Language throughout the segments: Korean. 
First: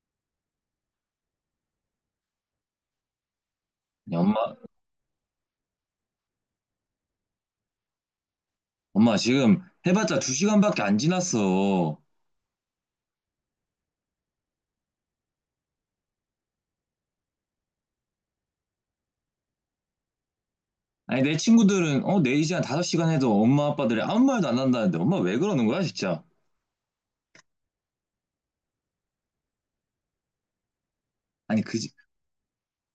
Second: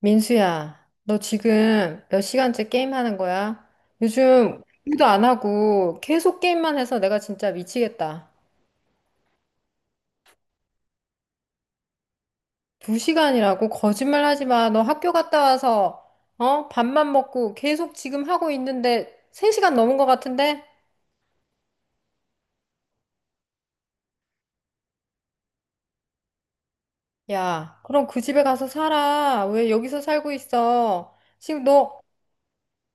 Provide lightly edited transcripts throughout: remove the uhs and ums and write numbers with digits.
민수야, 너 지금 몇 시간째 게임하는 거야? 아니, 엄마, 요즘 일도 안 하고 계속 게임만 해서 내가 진짜 미치겠다. 엄마 지금 해봤자 두 시간밖에 안 지났어. 두 시간이라고? 거짓말 하지 마. 너 학교 갔다 와서, 어? 밥만 먹고 계속 지금 하고 있는데 3시간 넘은 것 같은데? 아니 내 친구들은 4시간, 5시간 해도 엄마 아빠들이 아무 말도 안 한다는데 엄마 왜 그러는 거야 진짜? 야, 그럼 그 집에 가서 살아. 왜 여기서 살고 있어? 아니 지금 너,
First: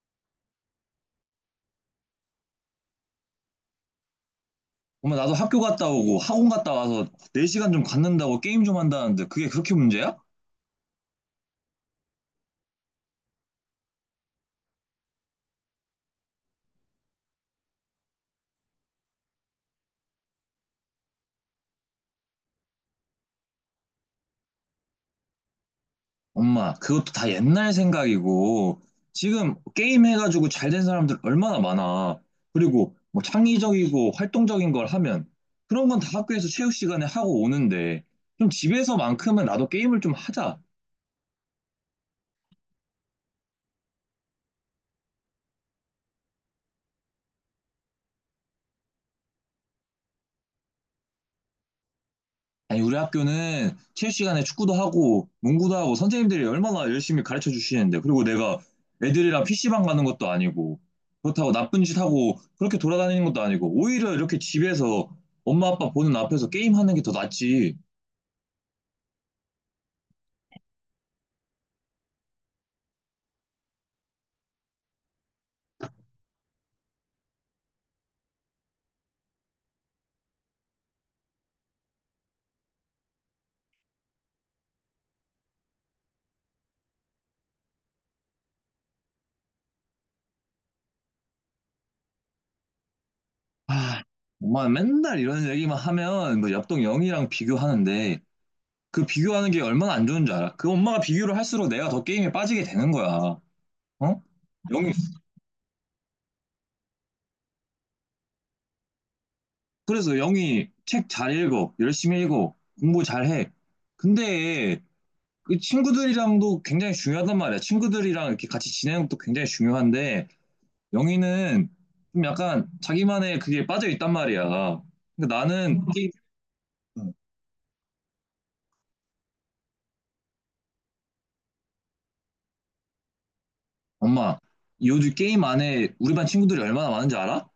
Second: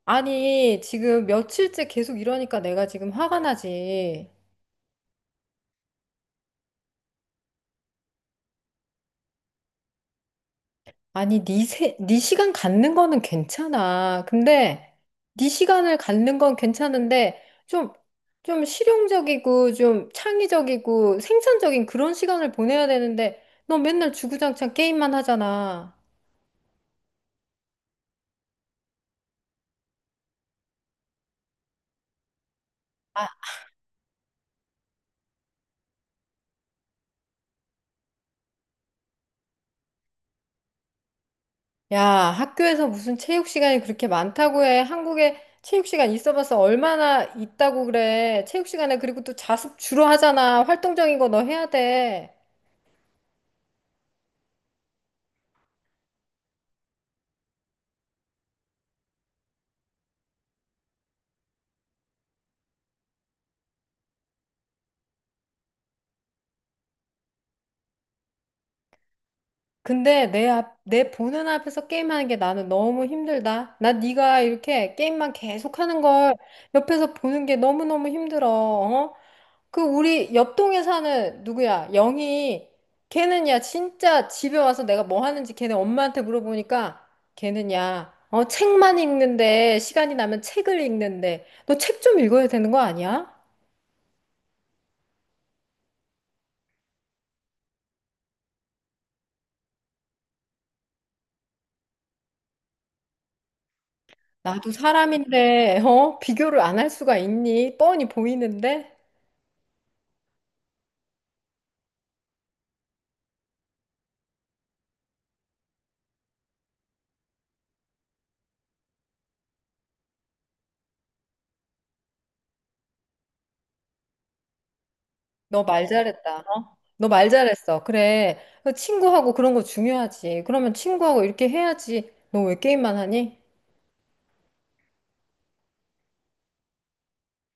아니, 지금 며칠째 계속 이러니까 내가 지금 화가 나지. 엄마 나도 학교 갔다 오고 학원 갔다 와서 4시간 좀 갖는다고 게임 좀 한다는데 그게 그렇게 문제야? 아니, 네 4시간 갖는 거는 괜찮아. 근데 4시간을 갖는 건 괜찮은데 좀, 좀 실용적이고 좀 창의적이고 생산적인 그런 시간을 보내야 되는데 너 맨날 주구장창 게임만 하잖아. 엄마 그것도 다 옛날 생각이고 지금 게임 해가지고 잘 된 사람들 얼마나 많아. 그리고 뭐 아, 창의적이고 활동적인 걸 하면 그런 건 다 학교에서 체육 시간에 하고 오는데 좀 집에서만큼은 나도 게임을 좀 하자. 야, 학교에서 무슨 체육 시간이 그렇게 많다고 해. 한국에 체육 시간 있어봤자 얼마나 있다고 그래. 체육 시간에 그리고 또 자습 주로 하잖아. 활동적인 거 너 해야 돼. 아니, 우리 학교는 체육 시간에 축구도 하고 농구도 하고 선생님들이 얼마나 열심히 가르쳐 주시는데 그리고 내가 애들이랑 PC방 가는 것도 아니고 그렇다고 나쁜 짓 하고 그렇게 돌아다니는 것도 아니고 오히려 이렇게 집에서 엄마 아빠 보는 앞에서 게임하는 게 더 낫지. 근데 내 보는 앞에서 게임하는 게 나는 너무 힘들다. 나 네가 이렇게 게임만 계속하는 걸 옆에서 보는 게 너무너무 힘들어. 어? 그 우리 옆동에 사는 누구야? 영희. 걔는 야 진짜 집에 와서 내가 뭐 하는지 걔네 엄마한테 물어보니까 걔는 야 어, 책만 읽는데 시간이 나면 책을 읽는데 너 책 좀 읽어야 되는 거 아니야? 아, 엄마 맨날 이런 얘기만 하면 뭐 옆동 영희랑 비교하는데 그 비교하는 게 얼마나 안 좋은 줄 알아? 그 엄마가 비교를 할수록 내가 더 게임에 빠지게 되는 거야. 어? 나도 영희 사람인데 어? 비교를 안 할 수가 있니? 뻔히 보이는데. 그래서 영희 책 잘 읽어, 열심히 읽어, 공부 잘 해. 근데 그 친구들이랑도 굉장히 중요하단 말이야. 친구들이랑 이렇게 같이 지내는 것도 굉장히 중요한데 영희는 좀 약간 자기만의 그게 빠져 있단 말이야. 근데 너 나는 말 게 잘했다. 어? 너 말 잘했어. 그래. 그 친구하고 그런 거 중요하지. 그러면 친구하고 이렇게 해야지. 너 왜 게임만 하니? 엄마, 요즘 게임 안에 우리 반 친구들이 얼마나 많은지 알아?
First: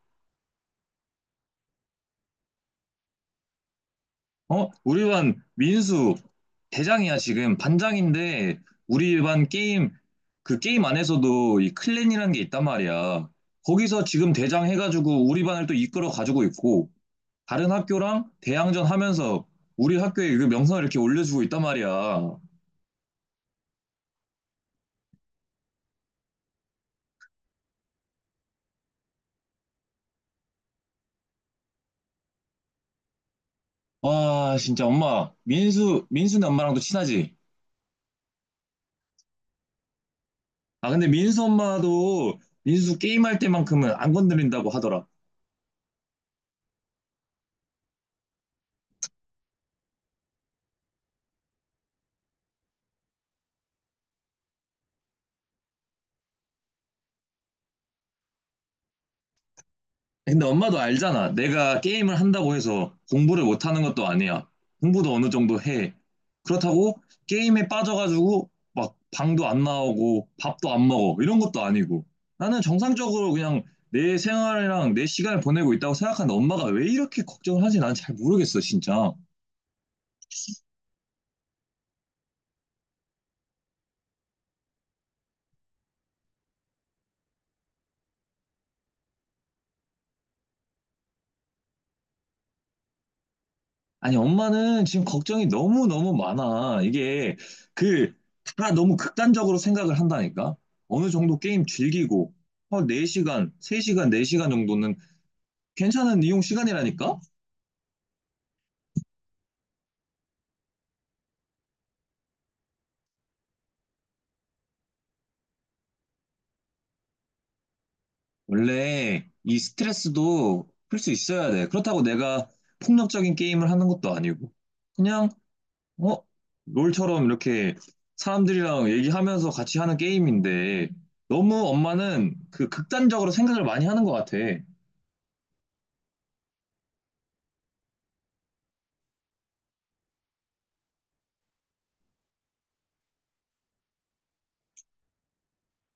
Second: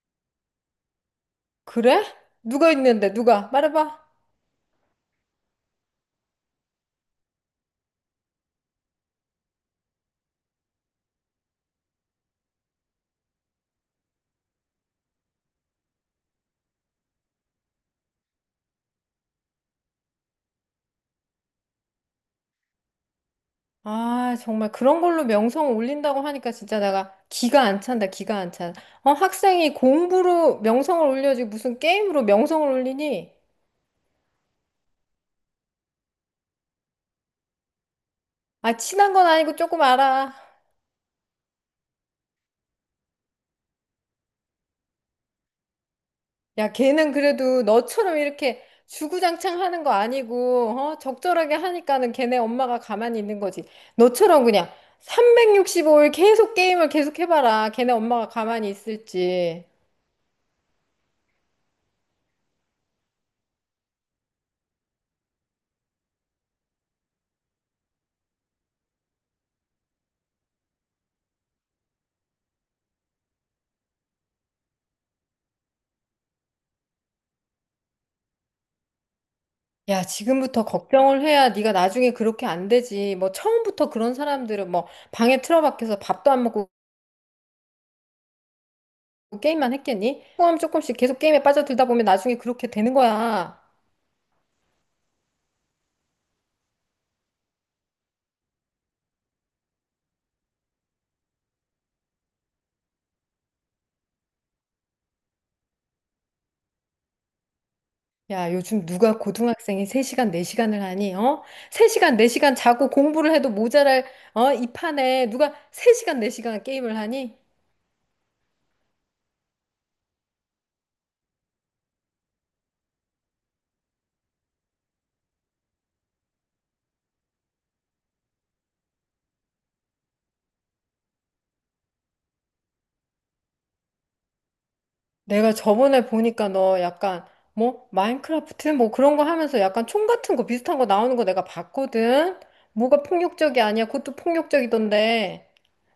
그래? 누가 있는데? 누가? 말해봐. 어? 우리 반 민수 대장이야 지금 반장인데 우리 반 게임 그 게임 안에서도 이 클랜이라는 게 있단 말이야. 거기서 지금 대장 해가지고 우리 반을 또 이끌어 가지고 있고 다른 학교랑 대항전 하면서 우리 학교의 그 명성을 이렇게 올려주고 있단 말이야. 아, 정말 그런 걸로 명성 올린다고 하니까 진짜 내가 기가 안 찬다. 기가 안 찬. 어, 학생이 공부로 명성을 올려지 무슨 게임으로 명성을 올리니? 와 진짜 엄마 민수네 엄마랑도 친하지? 아, 친한 건 아니고 조금 알아. 아 근데 민수 엄마도 민수 게임할 때만큼은 안 건드린다고 하더라. 야, 걔는 그래도 너처럼 이렇게 주구장창 하는 거 아니고, 어? 적절하게 하니까는 걔네 엄마가 가만히 있는 거지. 너처럼 그냥 365일 계속 게임을 계속 해봐라. 걔네 엄마가 가만히 있을지. 근데 엄마도 알잖아. 내가 게임을 한다고 해서 공부를 못하는 것도 아니야. 공부도 어느 정도 해. 그렇다고 게임에 빠져가지고 막 방도 안 나오고 밥도 안 먹어. 이런 것도 아니고. 나는 정상적으로 그냥 내 생활이랑 내 시간을 보내고 있다고 생각하는데 엄마가 왜 이렇게 걱정을 하지? 난 잘 모르겠어, 진짜. 야, 지금부터 걱정을 해야 네가 나중에 그렇게 안 되지. 뭐 처음부터 그런 사람들은 뭐 방에 틀어박혀서 밥도 안 먹고 게임만 했겠니? 조금 조금씩 계속 게임에 빠져들다 보면 나중에 그렇게 되는 거야. 아니, 엄마는 지금 걱정이 너무너무 많아. 이게, 그, 다 너무 극단적으로 생각을 한다니까? 어느 정도 게임 즐기고, 한 4시간, 3시간, 4시간 정도는 괜찮은 이용 시간이라니까? 야, 요즘 누가 고등학생이 3시간, 4시간을 하니? 어? 3시간, 4시간 자고 공부를 해도 모자랄 어? 이 판에 누가 3시간, 4시간 게임을 하니? 원래 이 스트레스도 풀 수 있어야 돼. 그렇다고 내가 폭력적인 게임을 하는 것도 아니고, 그냥, 어? 롤처럼 이렇게 사람들이랑 얘기하면서 같이 하는 게임인데, 너무 엄마는 그 극단적으로 생각을 많이 하는 것 같아. 내가 저번에 보니까 너 약간 뭐 마인크래프트 뭐 그런 거 하면서 약간 총 같은 거 비슷한 거 나오는 거 내가 봤거든. 뭐가 폭력적이 아니야. 그것도 폭력적이던데.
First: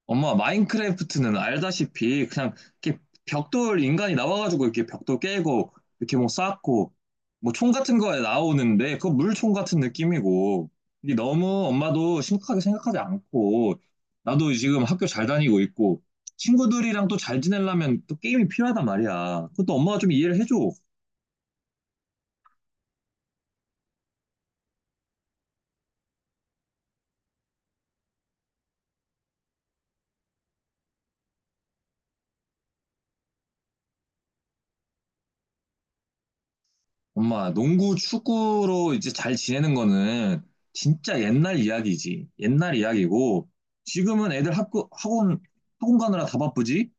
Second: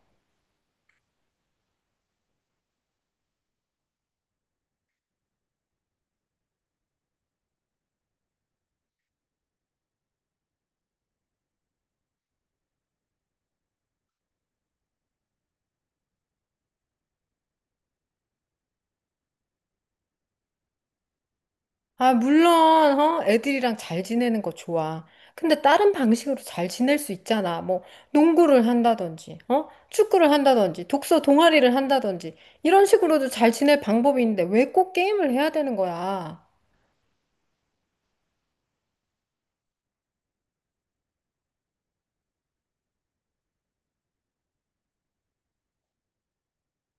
엄마 마인크래프트는 알다시피 그냥 이렇게 벽돌 인간이 나와가지고 이렇게 벽돌 깨고 이렇게 뭐 쌓고 뭐 총 같은 거에 나오는데 그거 물총 같은 느낌이고 이게 너무 엄마도 심각하게 생각하지 않고 나도 지금 학교 잘 다니고 있고 친구들이랑 또 잘 지내려면 또 게임이 필요하단 말이야. 그것도 엄마가 좀 이해를 해줘. 아, 물론, 어? 애들이랑 잘 지내는 거 좋아. 근데 다른 방식으로 잘 지낼 수 있잖아. 뭐, 농구를 한다든지, 어? 축구를 한다든지, 독서 동아리를 한다든지, 이런 식으로도 잘 지낼 방법이 있는데 왜 꼭 게임을 해야 되는 거야? 엄마, 농구, 축구로 이제 잘 지내는 거는 진짜 옛날 이야기지. 옛날 이야기고, 지금은 애들 학교, 학원, 학원 가느라 다 바쁘지?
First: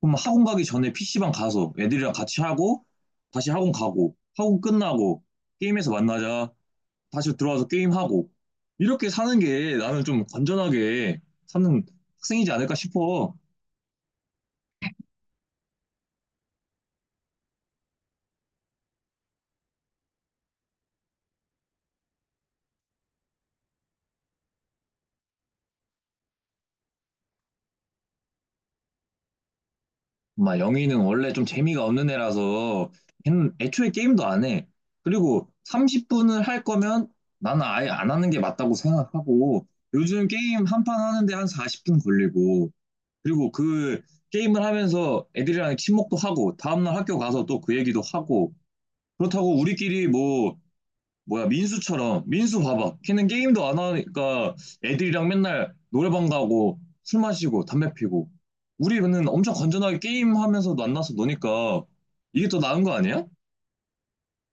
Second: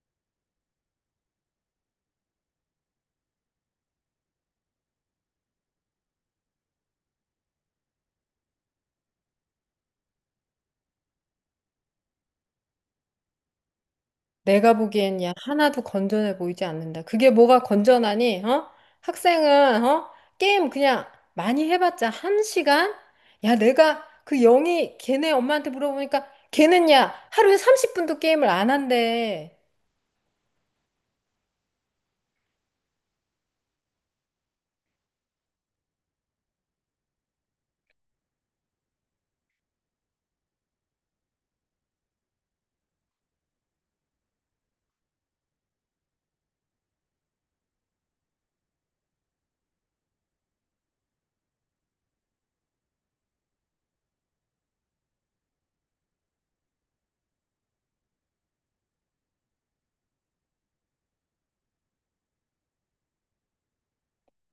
그럼 학원 가기 전에 PC방 가서 애들이랑 같이 하고, 다시 학원 가고, 학원 끝나고, 게임에서 만나자, 다시 들어와서 게임하고, 이렇게 사는 게 나는 좀 건전하게 사는 학생이지 않을까 싶어. 내가 보기엔 야, 하나도 건전해 보이지 않는다. 그게 뭐가 건전하니, 어? 학생은, 어? 게임 그냥 많이 해봤자 1시간? 야, 내가 그 영희 걔네 엄마한테 물어보니까 걔는 야, 하루에 30분도 게임을 안 한대. 막 영희는 원래 좀 재미가 없는 애라서 걔는 애초에 게임도 안 해. 그리고 30분을 할 거면 나는 아예 안 하는 게 맞다고 생각하고 요즘 게임 한 판 하는데 한 40분 걸리고 그리고 그 게임을 하면서 애들이랑 친목도 하고 다음날 학교 가서 또 그 얘기도 하고 그렇다고 우리끼리 뭐 뭐야 민수 봐봐 걔는 게임도 안 하니까 애들이랑 맨날 노래방 가고 술 마시고 담배 피고 우리는 엄청 건전하게 게임하면서 만나서 노니까 이게 더 나은 거 아니야?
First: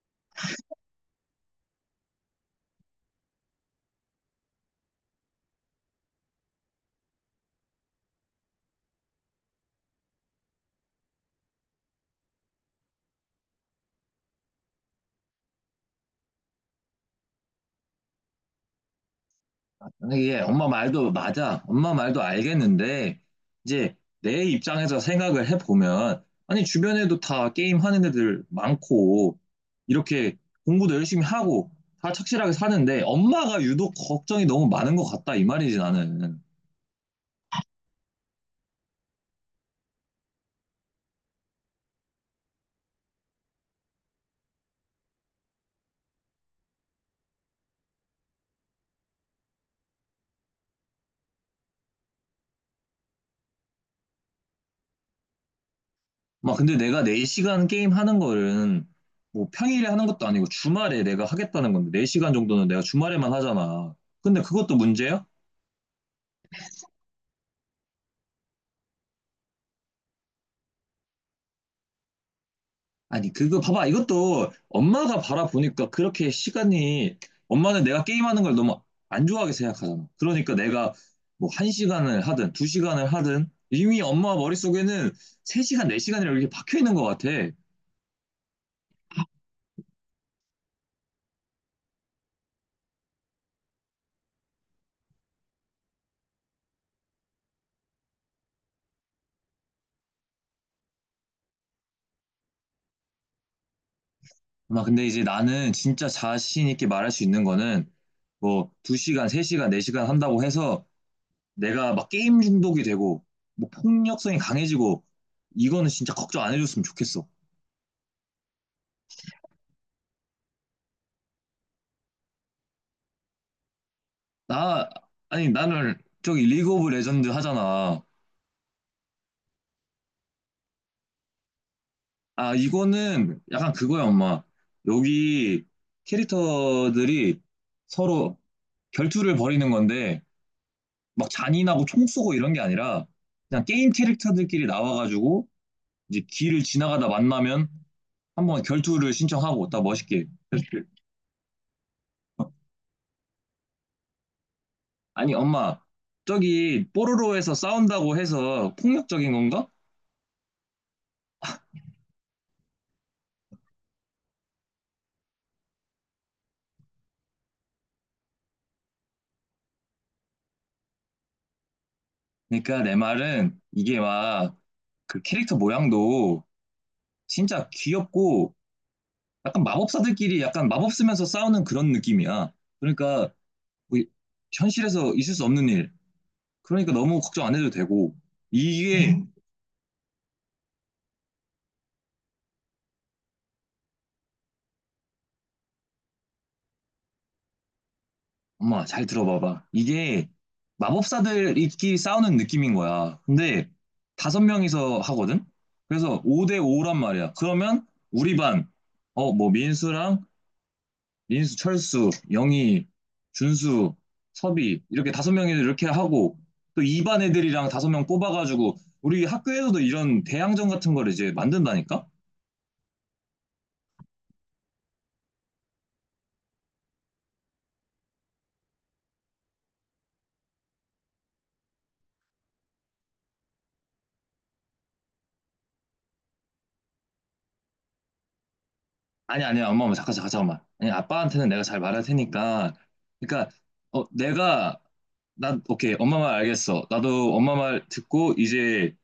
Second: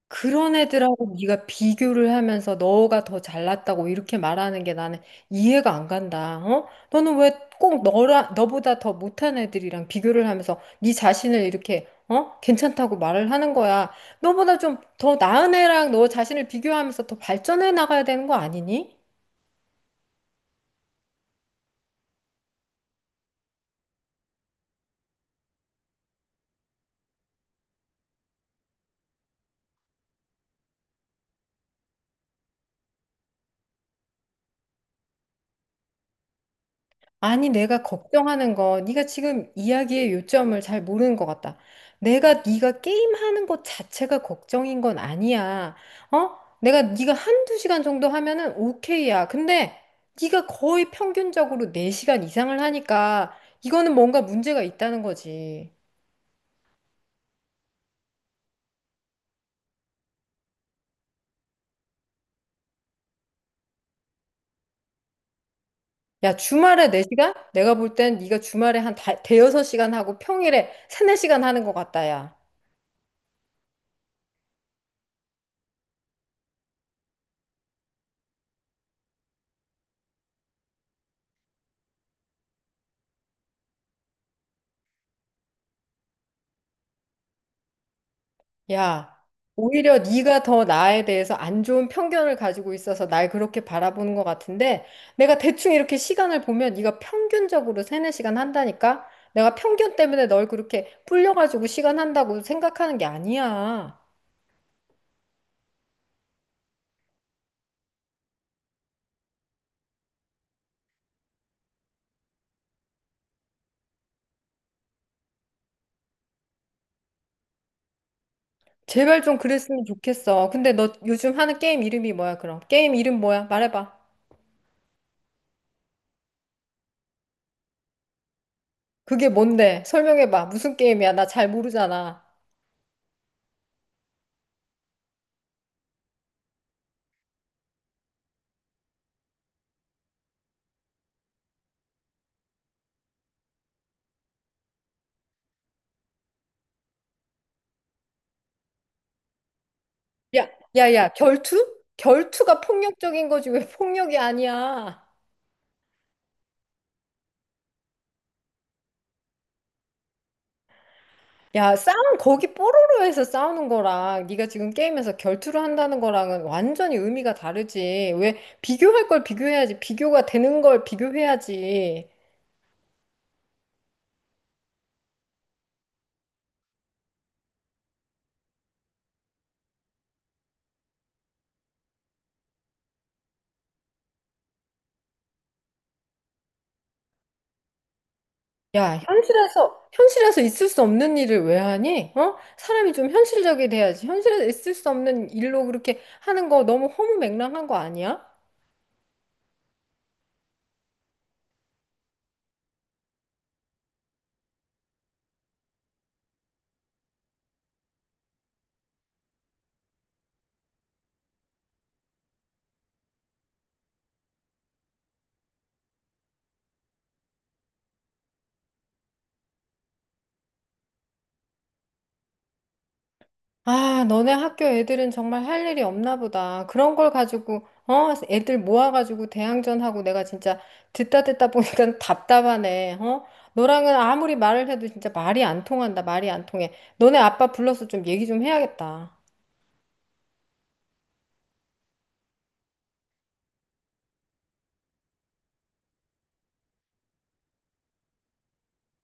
그런 애들하고 네가 비교를 하면서 너가 더 잘났다고 이렇게 말하는 게 나는 이해가 안 간다. 어? 너는 왜 꼭 너라 너보다 더 못한 애들이랑 비교를 하면서 네 자신을 이렇게 어? 괜찮다고 말을 하는 거야. 너보다 좀 더 나은 애랑 너 자신을 비교하면서 더 발전해 나가야 되는 거 아니니? 이게 엄마 말도 맞아. 엄마 말도 알겠는데, 이제 내 입장에서 생각을 해보면, 아니, 주변에도 다 게임하는 애들 많고, 이렇게 공부도 열심히 하고, 다 착실하게 사는데, 엄마가 유독 걱정이 너무 많은 것 같다, 이 말이지, 나는. 아니, 내가 걱정하는 거, 네가 지금 이야기의 요점을 잘 모르는 것 같다. 내가 네가 게임하는 것 자체가 걱정인 건 아니야. 어? 내가 네가 1~2시간 정도 하면은 오케이야. 근데 네가 거의 평균적으로 4시간 이상을 하니까 이거는 뭔가 문제가 있다는 거지. 막 근데 내가 4시간 게임 하는 거는 뭐 평일에 하는 것도 아니고 주말에 내가 하겠다는 건데 4시간 정도는 내가 주말에만 하잖아. 근데 그것도 문제야? 야, 주말에 4시간? 내가 볼 땐 네가 주말에 한 5~6시간 하고 평일에 3~4시간 하는 것 같다, 야. 아니 그거 봐봐 이것도 엄마가 바라보니까 그렇게 시간이 엄마는 내가 게임하는 걸 너무 안 좋아하게 생각하잖아. 그러니까 내가 뭐 1시간을 하든 2시간을 하든 이미 엄마 머릿속에는 3시간, 4시간이라고 이렇게 박혀 있는 것 같아. 야, 오히려 네가 더 나에 대해서 안 좋은 편견을 가지고 있어서 날 그렇게 바라보는 것 같은데 내가 대충 이렇게 시간을 보면 네가 평균적으로 3~4시간 한다니까? 내가 편견 때문에 널 그렇게 불려가지고 시간 한다고 생각하는 게 아니야. 막 근데 이제 나는 진짜 자신 있게 말할 수 있는 거는 뭐 두 시간 세 시간 네 시간 한다고 해서 내가 막 게임 중독이 되고 뭐 폭력성이 강해지고 이거는 진짜 걱정 안 해줬으면 좋겠어. 제발 좀 그랬으면 좋겠어. 근데 너 요즘 하는 게임 이름이 뭐야, 그럼? 게임 이름 뭐야? 말해봐. 나 아니 나는 저기 리그 오브 레전드 하잖아. 그게 뭔데? 설명해봐. 무슨 게임이야? 나 잘 모르잖아. 아 이거는 약간 그거야 엄마. 여기 캐릭터들이 서로 결투를 벌이는 건데 막 잔인하고 총 쏘고 이런 게 아니라 그냥 게임 캐릭터들끼리 나와가지고 이제 길을 지나가다 만나면 한번 결투를 신청하고 딱 멋있게. 야, 야, 야, 결투? 결투가 폭력적인 거지. 왜 폭력이 아니야? 아니, 엄마, 저기 뽀로로에서 싸운다고 해서 폭력적인 건가? 야, 싸움 거기 뽀로로에서 싸우는 거랑 네가 지금 게임에서 결투를 한다는 거랑은 완전히 의미가 다르지. 왜 비교할 걸 비교해야지. 비교가 되는 걸 비교해야지. 그러니까 내 말은 이게 막 그 캐릭터 모양도 진짜 귀엽고 약간 마법사들끼리 약간 마법 쓰면서 싸우는 그런 느낌이야. 그러니까 뭐 현실에서 있을 수 없는 일. 그러니까 너무 걱정 안 해도 되고 야, 이게 현실에서 있을 수 없는 일을 왜 하니? 어? 사람이 좀 현실적이 돼야지. 현실에서 있을 수 없는 일로 그렇게 하는 거 너무 허무맹랑한 거 아니야? 엄마, 잘 들어봐봐. 이게 마법사들끼리 싸우는 느낌인 거야. 근데 다섯 명이서 하거든? 그래서 5대 5란 말이야. 그러면 우리 반, 어, 뭐, 민수랑, 민수, 철수, 영희, 준수, 섭이, 이렇게 다섯 명이 이렇게 하고, 또 2반 애들이랑 다섯 명 뽑아가지고, 우리 학교에서도 이런 대항전 같은 걸 이제 만든다니까? 아, 너네 학교 애들은 정말 할 일이 없나 보다. 그런 걸 가지고, 어, 애들 모아가지고 대항전하고 내가 진짜 듣다 듣다 보니까 답답하네, 어? 너랑은 아무리 말을 해도 진짜 말이 안 통한다, 말이 안 통해. 너네 아빠 불러서 좀 얘기 좀 해야겠다. 아니, 아니, 엄마, 엄마, 잠깐, 잠깐, 잠깐만. 아니, 아빠한테는 내가 잘 말할 테니까. 그러니까, 내가 난 오케이 엄마 말 알겠어. 나도 엄마 말 듣고 이제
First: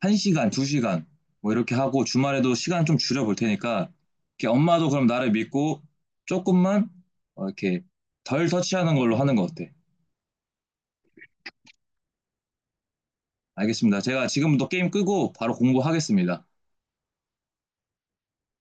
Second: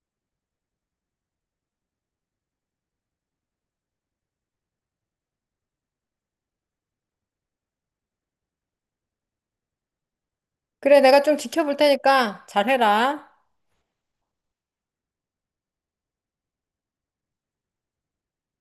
한 시간, 두 시간 뭐 이렇게 하고 주말에도 시간 좀 줄여볼 테니까 이렇게 엄마도 그럼 나를 믿고 조금만 어, 이렇게 덜 터치하는 걸로 하는 거 어때? 그래, 내가 좀 지켜볼 테니까 잘해라. 알겠습니다. 제가 지금부터 게임 끄고 바로 공부하겠습니다.